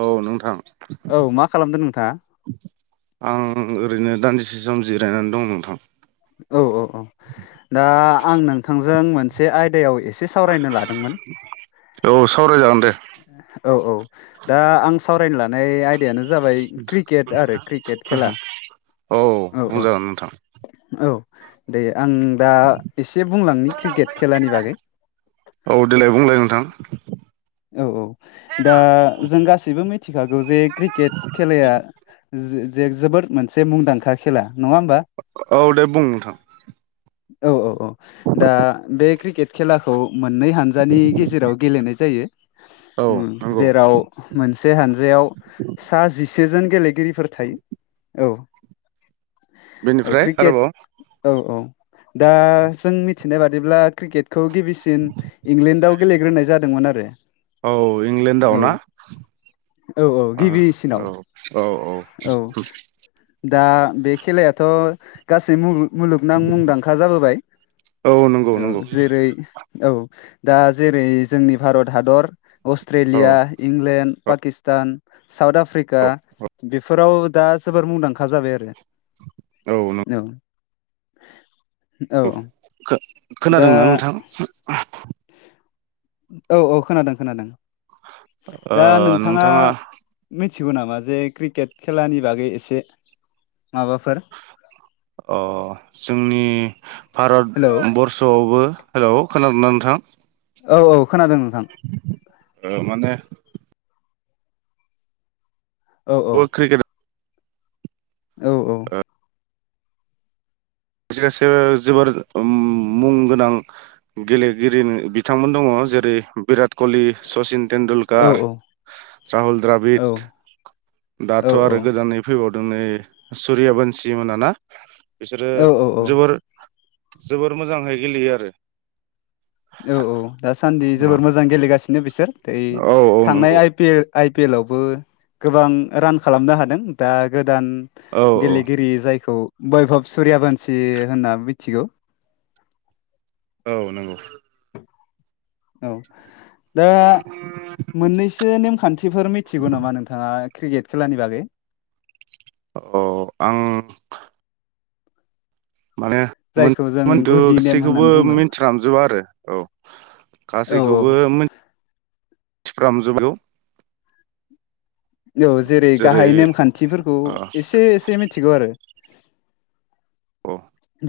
औ नोंथां। औ मा खालामदों नोंथाङा? आं ओरैनो दान्दिसे सम जिरायनानै दं नोंथां। औ औ औ दा आं नोंथांजों मोनसे आयदायाव एसे एसे सावरायनो लादोंमोन औ सावरायजागोन दे औ औ दा आं सावरायनो लानाय आय यानो जाबाय क्रिकेट आरो क्रिकेट खेला औ औ बुंजागोन नोंथां औ दे आं दा एसे बुंलांनि क्रिकेट खेलानि बागै औ देलाय बुंलाय नोंथां औ औ दा जों गासैबो मिथिखागौ जे क्रिकेट खेलाया जो जो-जो-जोबोद मोनसे मुंदांखा खेला नङा होमबा औ दे बुं नोंथां औ औ औ दा बे क्रिकेट खेलाखौ मोननै हानजानि गेजेराव गेलेनाय जायो औ उम नंगौ जेराव मोनसे हानजायाव सा जिसेजोन गेलेगि गिरिफोर थायो औ। औ बेनिफ्राय क्रिकेट आरोबाव औ औ दा जों मिथिनाय बादिब्ला क्रिकेट खौ गिबिसिन इंलेण्डआव गेलेग्रोनाय जादोंमोन आरो औ इंलेण्डआव औ ना? औ औ आ गिबिसिनाव औ औ औ दा बे खेलायाथ' गासै मुलुग मुलुगनां मुंदांखा जाबोबाय औ नंगौ औ नंगौ जेरै औ दा जेरै जोंनि भारत हादर औ अस्ट्रेलिया इंलेण्ड औ पाकिस्तान साउथ आफ्रिका औ बेफोराव दा जोबोर मुंदांखा जाबाय आरो औ। औ दा खो-खोनादोंना नोंथां? औ औ खोनादों खोनादों ओ दा नोंथांङा नोंथाङा मिथिगौ नामा जे क्रिकेट खेलानि बागै एसे माबाफोर अ जोंनि भारत हेलौ बरर्स'आवबो हेल' खोनादोंना नोंथां औ औ खोनादों नोंथां ओ माने औ औ [unintelligible] क्रिकेट औ औ खायसे खायसे जोबोर मुं गोनां गेलेगिरि बिथांमोन दंङ। जेरै बिराट कहलि सचिन औ टेन्डुलकार राहुल औ द्राबिद औ दाथ' आरो गोजानै फैबाव नै सुरिया बानसि मोन ना बिसोरो औ औ औ जोबोर जोबोर मोजांहै गेलेयो आरो औ औ दासान्दि जोबोर मोजां गेलेगासिनो बिसोर औ औ थांनाय नंगौ I P L I P L आवबो गोबां रान खालामनो हादों दा गोदो गोदान औ औ गेलेगिरि जायखौ बैभब सुरिया बानसि होनना मिथिगौ औ नंगौ औ दा मोननैसो नेमखान्थिफोर मिथिगौ नामा नोंथाङा? क्रिकेट खेलानि बागै अ आं माने मोन जायखौ जों मोनथु गुदि नेम गासैखौबो होननानै बुङो मिनथिफ्रामजोबा आरो औ। औ गासैखौबो मोनथिफ्रामजोबगौ। औ जेरै गाहाय नेमखान्थिफोरखौ अ एसे एसे मिथिगौ आरो। औ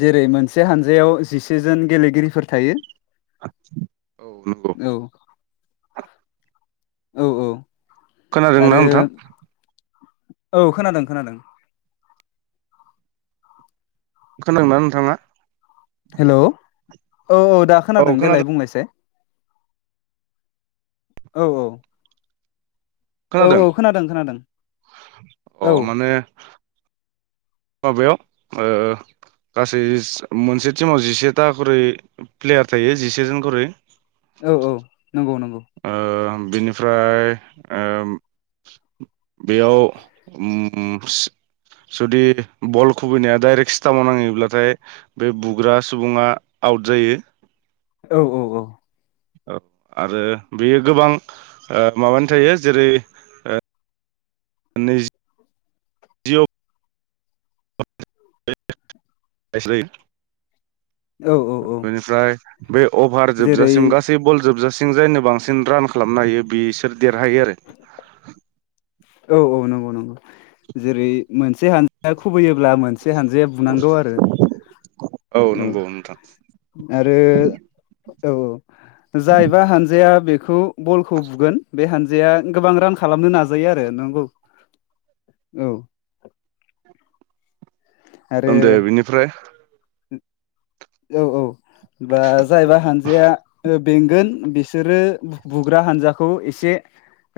जेरै मोनसे हानजायाव जिसेजोन गेलेगिरिफोर थायो। औ नंगौ। औ औ औ। खोनादोंना आरो नोंथां। औ खोनादों खोनादों। खोनादोंना नोंथाङा। हेलौ औ औ दा खोनादों देलाय बुंलायसाय। औ औ। औ औ खोनादों खोनादों। अ औ माने माबायाव ओ गासै मोनसे टिमाव जिसेथा खरै प्लेयार थायो जिसे जन खरै। औ औ। नंगौ नंगौ ओ बिनिफ्राय ओ बेयाव उ जुदि बल खुबैनाया डाइरेक्ट स्टामाव नाङैब्लाथाय बै बुग्रा सुबुङा आउट जायो। औ औ औ। औ आरो बेयो गोबां माबानि थायो जेरै ओ नैजि [unintelligible] गासै औ औ औ। बे अभार जेरै जोबजासिम गासै बल जोबजासिम जायनो बांसिन रान खालामनो हायो बिसोर देरहायो आरो। औ औ नंगौ नंगौ जेरै मोनसे हान खुबैयोब्ला मोनसे हानजाया बुनांगौ आरो औ। नंगौ नोंथां आरो औ औ जायबा हानजाया बेखौ बलखौ बुगोन बे हानजाया गोबां रान खालामनो नाजायो आरो नंगौ। औ। आरो ओनदो बिनिफ्राय औ औ बा जायबा हानजाया ओ बेंगोन बिसोरो बुग्रा हानजाखौ एसे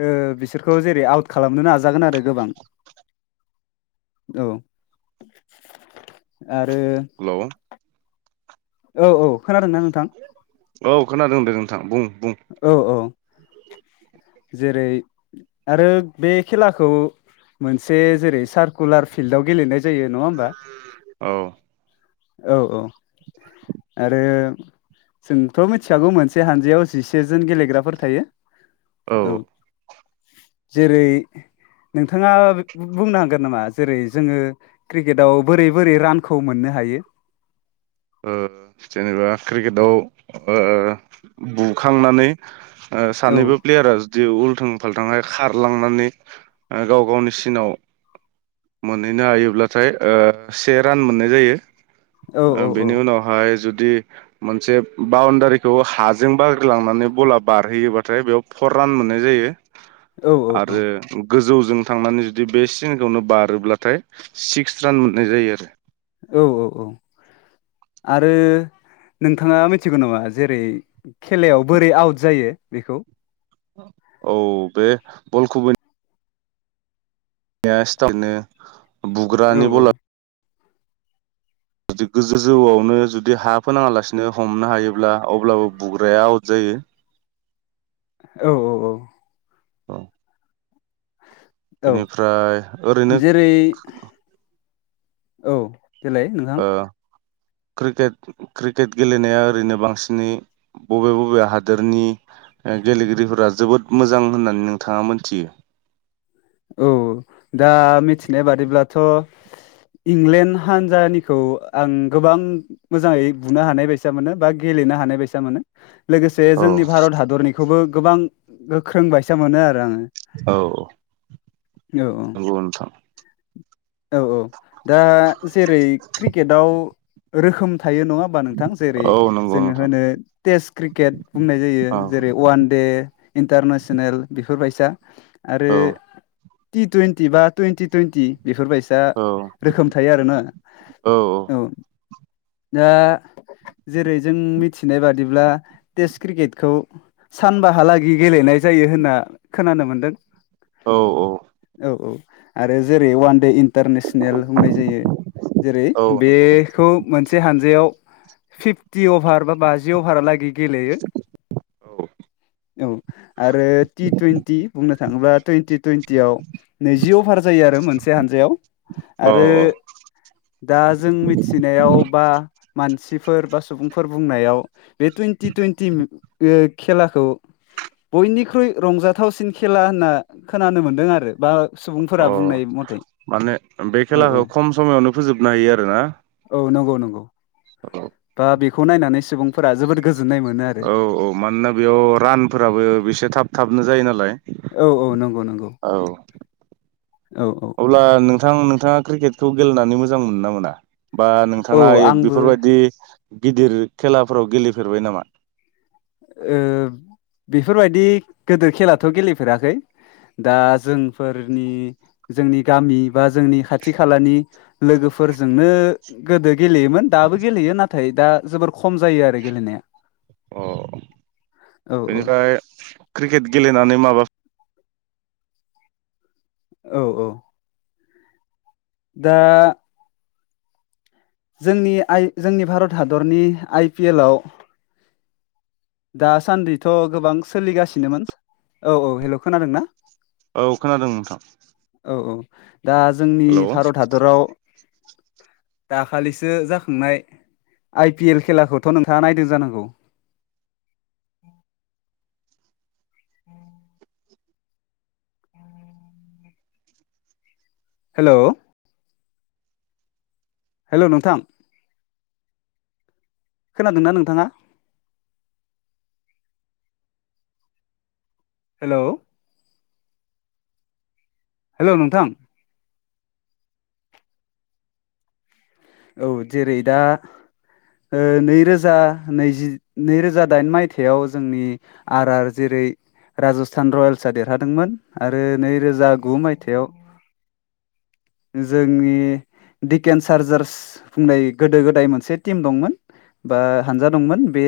ओ बिसोरखौ जेरै आउट खालामनो नाजागोन आरो गोबां। औ आरो। हेलौ औ औ। खोनादोंना नोंथां औ खोनादों होनदों नोंथां बुं। बुं औ औ। जेरै आरो बे खेलाखौ मोनसे जेरै सार्कुलार फिल्डआव गेलेनाय जायो नङा होमबा औ। औ औ आरो। जोंथ' मिथिखागौ मोनसे हानजायाव जिसेजोन गेलेग्राफोर थायो औ। जेरै नोंथाङा बुंनो हांगोन नामा जेरै जोङो क्रिकेटआव बोरै बोरै रानखौ मोनो हायो ओ जेनेबा क्रिकेटाव ओ बुखांनानै ओ औ सानैबो प्लेयारा जुदि उल्थों फालथांयै खारलांनानै गाव गावनि सिनाव मोनहैनो हायोब्लाथाय ओ से रान मोननाय जायो औ ओ औ औ बेनि उनवहाय जु दि मोनसे बाउणदारिखौ हाजों बाग्रिलांनानै बला बारहैयोबाथाय बेयाव फर पान मोननाय जायो औ औ आरो गोजौजों थांनानै जुदि बे सिनखौनो बारोब्लाथाय सिक्स रान मोननाय जायो आरो औ औ औ आरो नोंथाङा मिथिगौ नामा जेरै खेलायाव बोरै आउट जायो बेखौ औ बे बल खुबै या स्टामनो औ बुग्रानि औ बला जुदि गोजौ जौआवनो जुदि हा फोनाङालासिनो हमनो हायोब्ला अब्लाबो बुग्राया आउट जायो [unintelligible] औ औ औ औ औ बेनिफ्राय ओरैनो जेरै औ देलाय नोंथां क्रिकेट-क्रिकेट गेलेनाया ओरैनो बांसिनै बबे बबे हादोरनि ओ गेलेगिरिफोरा जोबोद मोजां होननानै नोंथाङा मोनथियो औ दा मिथिनाय बादिब्लाथ' इंलेण्ड हानजानिखौ आं गोबां मोजाङै बुनो हानाय बायसा मोनो बा गे- लेनो हानाय बायसा मोनो लोगोसे औ जोंनि भारत हादरनिखौबो गोबां गोख्रों बायसा मोनो आरो आङो औ औ नंगौ नोंथां औ औ दा जेरै क्रिकेटआव रोखोम थायो नङा होमबा नोंथां जेरै औ नंगौ जोङो नोंथां होनो टेस क्रिकेट बुंनाय जायो औ जेरै वान दे ए इन्टारनेसनेल बेफोरबायसा आरो औ टि टुइन्टि बा टुइन्टि टुइन्टि बेफोरबायसा औ रोखोम थायो आरोना औ दा जेरै जों मिथिनाय बादिब्ला टेस्ट क्रिकेटखौ सानबाहालागि गेलेनाय जायो होनना खोनानो मोनदों। औ औ औ औ आरो जेरै वानडे इन टारनेसनेल बुंनाय जायो जेरै औ नंगौ बेखौ मोनसे हानजायाव फिफ्टि अभार बा बाजि अभारालागै गेलेयो औ आरो टि टुइन्टि बुंनो थाङोब्ला टुइन्टि टुइन्टियाव नैजि अभार जायो आरो मोनसे हानजायाव औ आरो दा जों मिथिनायाव बा मान सिफोर बा सुबुंफोर बुंनायाव बे टुइन्टि टुइन्टि [unintelligible] खेलाखौ बयनिख्रुइ रंजाथावसिन खेला होनना खोनानो मोनदों आरो बा अ सुबुंफोरा बुंनाय मथै माने बे औ औ खेलाखौ खम समायावनो फोजोबनो हायो आरोना औ [unintelligible] खौ नायनानै सुबुंफोरा जोबोर गोजो औ औ मानोना बेयाव रानफोराबो बेसे थाब थाबनो जायो नालाय औ औ नंगौ नंगौ। औ औ औ अब्ला नोंथां नोंथाङा क्रिकेटखौ गेलेनानै मोजां मोनो ना मोना? बा औ नोंथाङा यो आंबो बेफोरबायदि गिदिर खेलाफोराव गेलेफेरबाय नामा? ओ बेफोरबायदि गोदिर खेलाथ' गेलेफेराखै। दा जोंफोरनि जोंनि गामि बा जोंनि खाथि खालानि लोगो फोरजोंनो गोदो गेलेयोमोन दाबो गेलेयो नाथाय दा जोबोर खम जायो आरो गेलेनाया। अ औ औ बेनिफ्राय क्रिकेट गेलेनानै माबा औ औ। दा जोंनि आइ जोंनि भारत हादरनि आइ पि एल आव दासान्दिथ' गोबां सोलिगासिनोमोन औ औ हेल' खोनादोंना? औ खोनादों नोंथां। औ औ दा जोंनि हेलौ भारत हादराव दाखालिसो जाखांनाय आइ पि एल खेलाखौथ' नोंथाङा नायदों जानांगौ? हेल'। हेलौ नोंथां। खोनादोंना नोंथाङा? हेलौ। हेलौ नोंथां। औ जेरै दा ओ नैरोजा नैजि नैरोजा दाइन मायथाइयाव जोंनि आर आर जेरै राजस्थान रयेल्सआ देरहादोंमोन आरो नैरोजा गु माइथायाव जोंनि दिकेन चार्जार्स होननाय गोदो गोदाय मोनसे टिम दंमोन बा हानजा दंमोन। बे